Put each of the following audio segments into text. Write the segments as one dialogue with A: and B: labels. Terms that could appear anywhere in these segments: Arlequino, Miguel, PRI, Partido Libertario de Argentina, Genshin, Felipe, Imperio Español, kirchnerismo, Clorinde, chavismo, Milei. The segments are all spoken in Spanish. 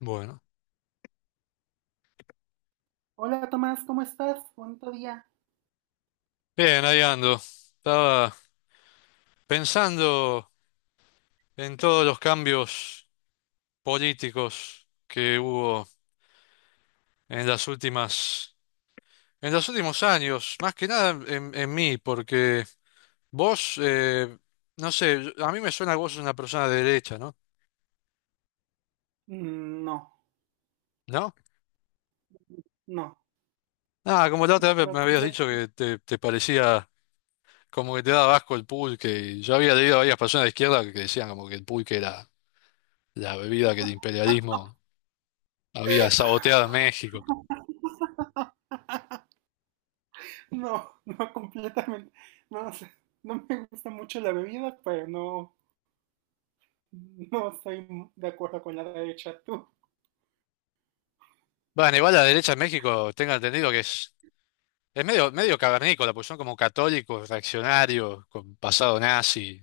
A: Bueno,
B: Hola Tomás, ¿cómo estás? Bonito día.
A: bien, ahí ando. Estaba pensando en todos los cambios políticos que hubo en las últimas, en los últimos años, más que nada en, en mí, porque vos, no sé, a mí me suena que vos sos una persona de derecha, ¿no?
B: Mm, no,
A: ¿No?
B: no,
A: Ah, como la otra vez
B: no,
A: me habías
B: completa,
A: dicho que te parecía como que te daba asco el pulque, y yo había leído a varias personas de izquierda que decían como que el pulque era la bebida que el imperialismo había saboteado en México.
B: no, no completamente. No, o sea, no me gusta mucho la bebida, pero no, no estoy de acuerdo con la derecha. Tú,
A: Bueno, igual la derecha en México, tengo entendido que es medio, medio cavernícola, pues son como católicos, reaccionarios, con pasado nazi.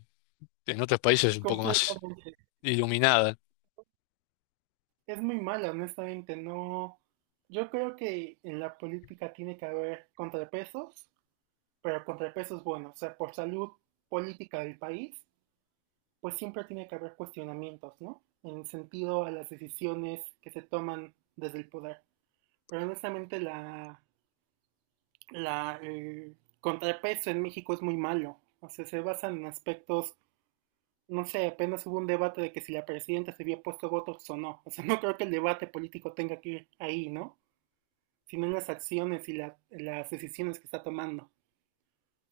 A: En otros países es un poco más
B: completamente.
A: iluminada.
B: Es muy mala, honestamente. No, yo creo que en la política tiene que haber contrapesos, pero contrapesos buenos, o sea, por salud política del país pues siempre tiene que haber cuestionamientos, ¿no? En el sentido a las decisiones que se toman desde el poder. Pero honestamente el contrapeso en México es muy malo. O sea, se basan en aspectos, no sé, apenas hubo un debate de que si la presidenta se había puesto votos o no. O sea, no creo que el debate político tenga que ir ahí, ¿no? Sino en las acciones y la, las decisiones que está tomando.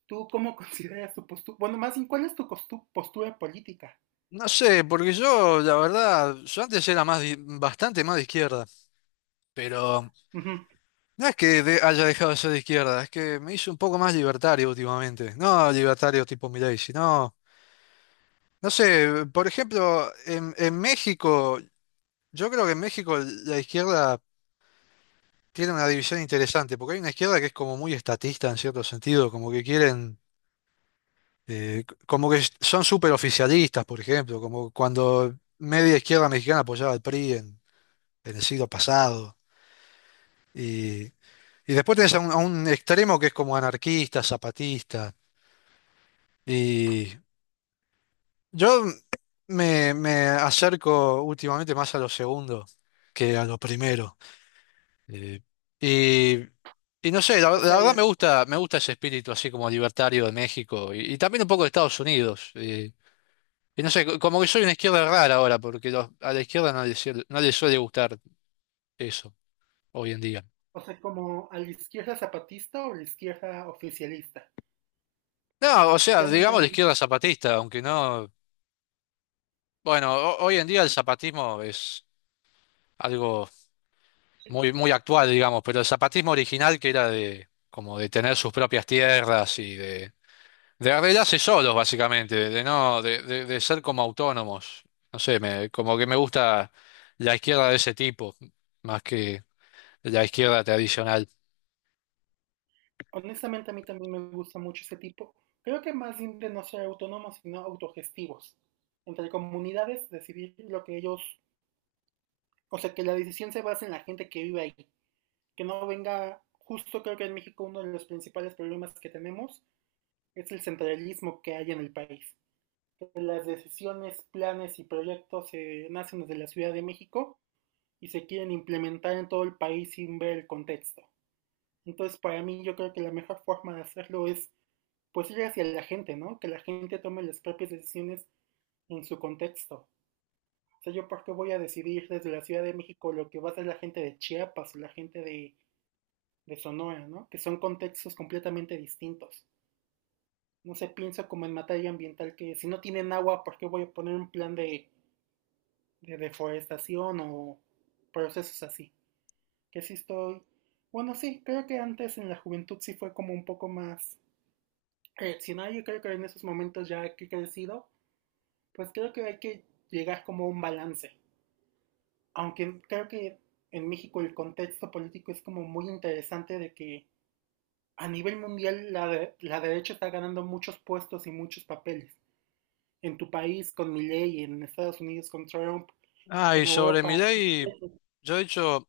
B: ¿Tú cómo consideras tu postura? Bueno, más bien, ¿cuál es tu postura política?
A: No sé, porque yo, la verdad, yo antes era más bastante más de izquierda, pero
B: Uh -huh.
A: no es que haya dejado de ser de izquierda, es que me hice un poco más libertario últimamente. No libertario tipo Milei, sino, no sé, por ejemplo, en México, yo creo que en México la izquierda tiene una división interesante, porque hay una izquierda que es como muy estatista en cierto sentido, como que quieren, como que son súper oficialistas, por ejemplo, como cuando media izquierda mexicana apoyaba al PRI en el siglo pasado. Y, y después tenés a un extremo que es como anarquista, zapatista. Y yo me, me acerco últimamente más a lo segundo que a lo primero. Eh, y, y no sé, la,
B: O
A: la
B: sea,
A: verdad
B: la,
A: me gusta ese espíritu así como libertario de México y también un poco de Estados Unidos. Y no sé, como que soy una izquierda rara ahora, porque a la izquierda no le, no le suele gustar eso hoy en día.
B: o sea, ¿como a la izquierda zapatista o a la izquierda oficialista?
A: No, o sea,
B: Ya me
A: digamos la
B: entendí.
A: izquierda zapatista, aunque no. Bueno, hoy en día el zapatismo es algo muy, muy actual, digamos, pero el zapatismo original que era de como de tener sus propias tierras y de arreglarse solos, básicamente, de no, de, de ser como autónomos. No sé, me, como que me gusta la izquierda de ese tipo, más que la izquierda tradicional.
B: Honestamente, a mí también me gusta mucho ese tipo. Creo que más bien de no ser autónomos, sino autogestivos. Entre comunidades, decidir lo que ellos. O sea, que la decisión se base en la gente que vive ahí. Que no venga. Justo creo que en México uno de los principales problemas que tenemos es el centralismo que hay en el país. Las decisiones, planes y proyectos se nacen desde la Ciudad de México y se quieren implementar en todo el país sin ver el contexto. Entonces, para mí, yo creo que la mejor forma de hacerlo es, pues, ir hacia la gente, ¿no? Que la gente tome las propias decisiones en su contexto. O sea, yo por qué voy a decidir desde la Ciudad de México lo que va a hacer la gente de Chiapas o la gente de Sonora, ¿no? Que son contextos completamente distintos. No se piensa como en materia ambiental que si no tienen agua, ¿por qué voy a poner un plan de deforestación o procesos así? Que sí estoy. Bueno, sí, creo que antes en la juventud sí fue como un poco más reaccionario. Creo que en esos momentos ya que he crecido, pues creo que hay que llegar como a un balance. Aunque creo que en México el contexto político es como muy interesante de que a nivel mundial la, de- la derecha está ganando muchos puestos y muchos papeles. En tu país con Milei, en Estados Unidos con Trump,
A: Ah, y
B: en
A: sobre
B: Europa. Y
A: Milei, yo he hecho,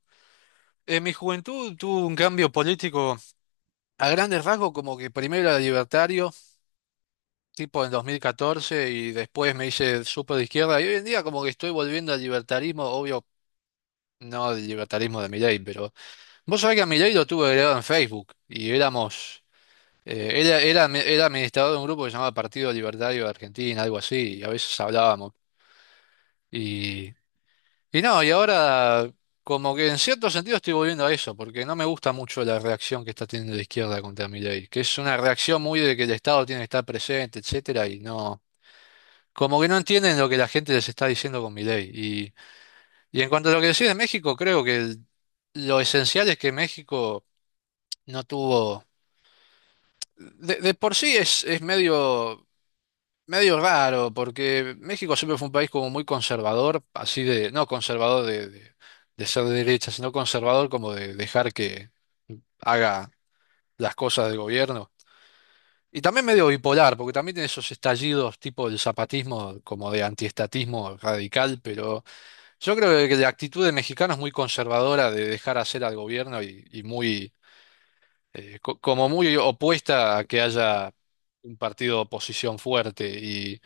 A: en mi juventud tuvo un cambio político a grandes rasgos, como que primero era libertario, tipo en 2014, y después me hice súper de izquierda, y hoy en día como que estoy volviendo al libertarismo, obvio, no al libertarismo de Milei, pero vos sabés que a Milei lo tuve agregado en Facebook, y éramos él era, era, era administrador de un grupo que se llamaba Partido Libertario de Argentina, algo así, y a veces hablábamos. Y, y no, y ahora como que en cierto sentido estoy volviendo a eso, porque no me gusta mucho la reacción que está teniendo la izquierda contra ley que es una reacción muy de que el Estado tiene que estar presente, etcétera, y no, como que no entienden lo que la gente les está diciendo con Milei. Y en cuanto a lo que decís de México, creo que lo esencial es que México no tuvo... de por sí es medio. Medio raro, porque México siempre fue un país como muy conservador, así de, no conservador de ser de derecha, sino conservador como de dejar que haga las cosas del gobierno. Y también medio bipolar, porque también tiene esos estallidos tipo del zapatismo, como de antiestatismo radical, pero yo creo que la actitud de mexicano es muy conservadora de dejar hacer al gobierno y muy, como muy opuesta a que haya un partido de oposición fuerte.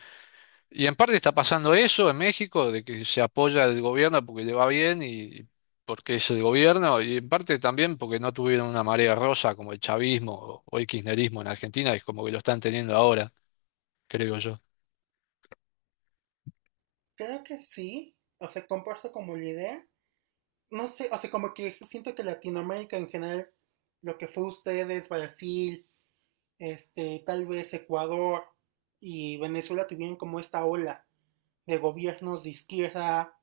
A: Y en parte está pasando eso en México, de que se apoya el gobierno porque le va bien y porque es el gobierno, y en parte también porque no tuvieron una marea rosa como el chavismo o el kirchnerismo en Argentina, es como que lo están teniendo ahora, creo yo.
B: creo que sí, o sea, comparto como la idea, no sé, o sea, como que siento que Latinoamérica en general, lo que fue ustedes, Brasil, este, tal vez Ecuador y Venezuela tuvieron como esta ola de gobiernos de izquierda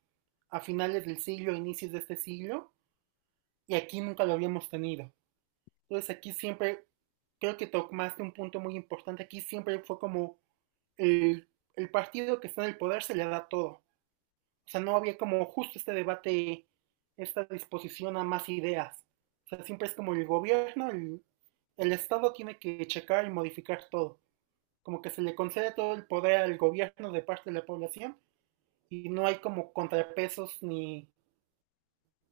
B: a finales del siglo, inicios de este siglo, y aquí nunca lo habíamos tenido. Entonces aquí siempre, creo que tocaste un punto muy importante, aquí siempre fue como el, el partido que está en el poder se le da todo. O sea, no había como justo este debate, esta disposición a más ideas. O sea, siempre es como el gobierno, el Estado tiene que checar y modificar todo. Como que se le concede todo el poder al gobierno de parte de la población y no hay como contrapesos ni,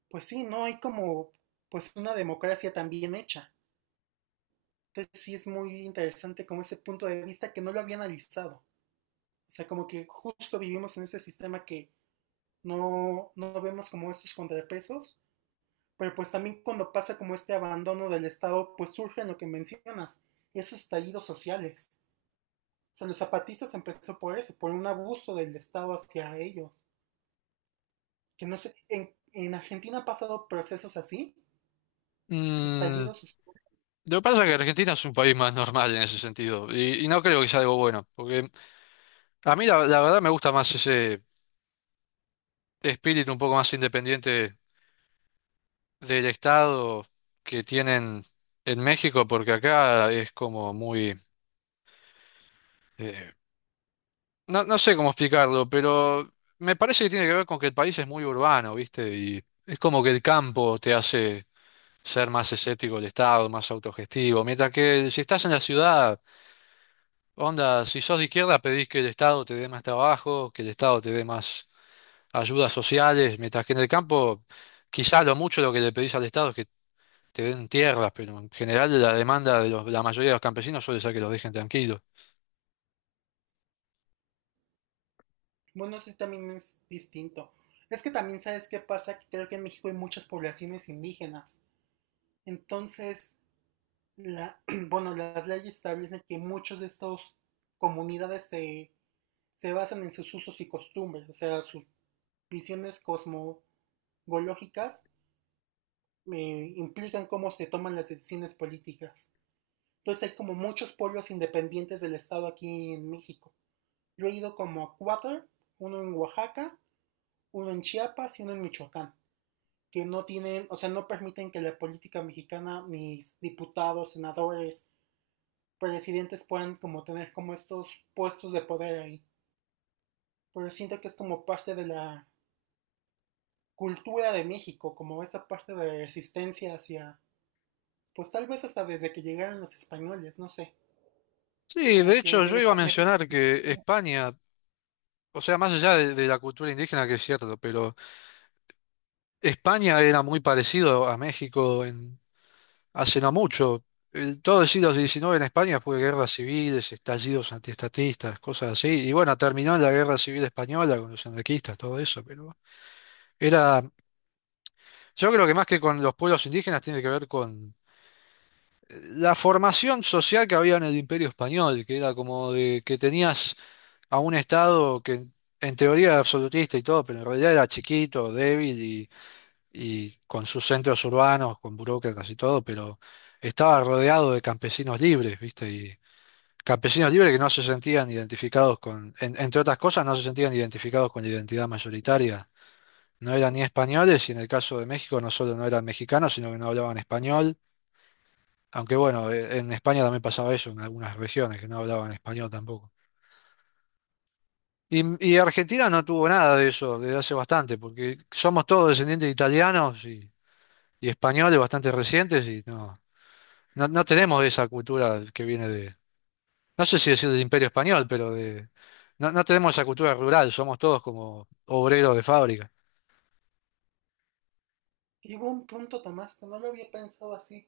B: pues sí, no hay como pues una democracia tan bien hecha. Entonces sí es muy interesante como ese punto de vista que no lo había analizado. O sea, como que justo vivimos en ese sistema que no vemos como estos contrapesos, pero pues también cuando pasa como este abandono del Estado, pues surgen lo que mencionas, esos estallidos sociales. O sea, los zapatistas empezó por eso, por un abuso del Estado hacia ellos. Que no sé, en Argentina han pasado procesos así,
A: Mm,
B: estallidos sociales.
A: lo que pasa es que Argentina es un país más normal en ese sentido, y no creo que sea algo bueno, porque a mí la, la verdad me gusta más ese espíritu un poco más independiente del Estado que tienen en México, porque acá es como muy... eh, No, no sé cómo explicarlo, pero me parece que tiene que ver con que el país es muy urbano, ¿viste? Y es como que el campo te hace ser más escéptico del Estado, más autogestivo. Mientras que si estás en la ciudad, onda, si sos de izquierda pedís que el Estado te dé más trabajo, que el Estado te dé más ayudas sociales, mientras que en el campo quizá lo mucho lo que le pedís al Estado es que te den tierras, pero en general la demanda de la mayoría de los campesinos suele ser que los dejen tranquilos.
B: Bueno, eso sí también es distinto. Es que también sabes qué pasa, que creo que en México hay muchas poblaciones indígenas. Entonces, la, bueno, las leyes establecen que muchos de estos comunidades se, se basan en sus usos y costumbres, o sea, sus visiones cosmogológicas implican cómo se toman las decisiones políticas. Entonces hay como muchos polos independientes del Estado aquí en México. Yo he ido como a cuatro, uno en Oaxaca, uno en Chiapas y uno en Michoacán, que no tienen, o sea, no permiten que la política mexicana, mis diputados, senadores, presidentes puedan como tener como estos puestos de poder ahí. Pero siento que es como parte de la cultura de México, como esa parte de resistencia hacia pues tal vez hasta desde que llegaron los españoles, no sé,
A: Sí,
B: como
A: de
B: que
A: hecho yo iba a
B: me deja
A: mencionar que
B: como-
A: España... O sea, más allá de la cultura indígena, que es cierto, pero España era muy parecido a México en, hace no mucho. Todo el siglo XIX en España fue guerras civiles, estallidos antiestatistas, cosas así. Y bueno, terminó en la guerra civil española con los anarquistas, todo eso. Pero era, yo creo que más que con los pueblos indígenas tiene que ver con la formación social que había en el Imperio Español, que era como de que tenías a un Estado que en teoría era absolutista y todo, pero en realidad era chiquito, débil y con sus centros urbanos, con burócratas y todo, pero estaba rodeado de campesinos libres, ¿viste? Y campesinos libres que no se sentían identificados con, entre otras cosas, no se sentían identificados con la identidad mayoritaria. No eran ni españoles y en el caso de México no solo no eran mexicanos, sino que no hablaban español. Aunque bueno, en España también pasaba eso en algunas regiones que no hablaban español tampoco. Y, y Argentina no tuvo nada de eso desde hace bastante, porque somos todos descendientes de italianos y españoles bastante recientes y no. No, no tenemos esa cultura que viene de, no sé si decir del Imperio Español, pero de, no, no tenemos esa cultura rural, somos todos como obreros de fábrica.
B: Y hubo un punto, Tomás, que no lo había pensado así,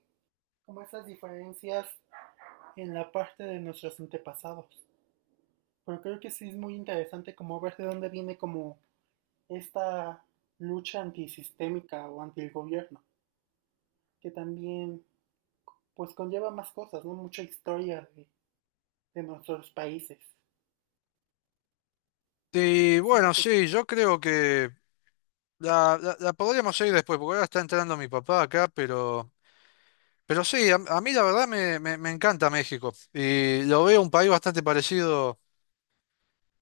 B: como esas diferencias en la parte de nuestros antepasados. Pero creo que sí es muy interesante como ver de dónde viene como esta lucha antisistémica o anti el gobierno, que también pues conlleva más cosas, ¿no? Mucha historia de nuestros países.
A: Y
B: Siento
A: bueno,
B: que
A: sí, yo creo que la, la podríamos seguir después, porque ahora está entrando mi papá acá, pero sí, a mí la verdad me, me encanta México y lo veo un país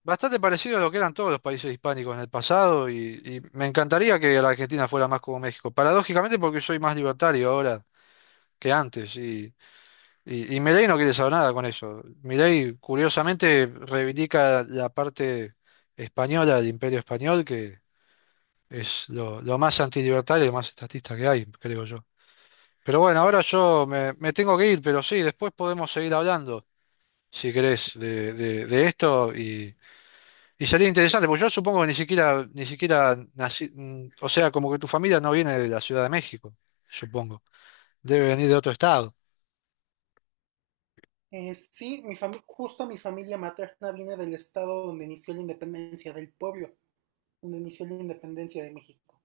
A: bastante parecido a lo que eran todos los países hispánicos en el pasado y me encantaría que la Argentina fuera más como México, paradójicamente porque soy más libertario ahora que antes. Y Milei no quiere saber nada con eso. Milei, curiosamente, reivindica la parte española del Imperio Español, que es lo más antilibertario y lo más estatista que hay, creo yo. Pero bueno, ahora yo me, me tengo que ir, pero sí, después podemos seguir hablando, si querés, de, de esto. Y sería interesante, porque yo supongo que ni siquiera, ni siquiera nací, o sea, como que tu familia no viene de la Ciudad de México, supongo. Debe venir de otro estado.
B: Sí, justo mi familia materna viene del estado donde inició la independencia, del pueblo donde inició la independencia de México.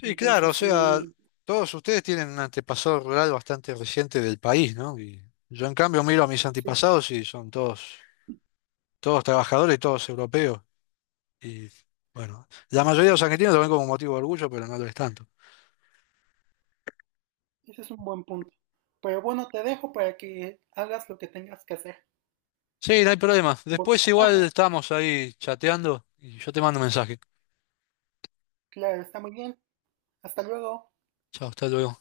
A: Sí, claro, o
B: Entonces
A: sea,
B: sí,
A: todos ustedes tienen un antepasado rural bastante reciente del país, ¿no? Y yo en cambio miro a mis
B: sí,
A: antepasados y son todos, todos trabajadores, todos europeos. Y bueno, la mayoría de los argentinos lo ven como motivo de orgullo, pero no lo es tanto.
B: ese es un buen punto. Pero bueno, te dejo para que hagas lo que tengas que hacer.
A: Sí, no hay problema.
B: Bueno,
A: Después igual estamos ahí chateando y yo te mando un mensaje.
B: claro, está muy bien. Hasta luego.
A: Chao, hasta luego.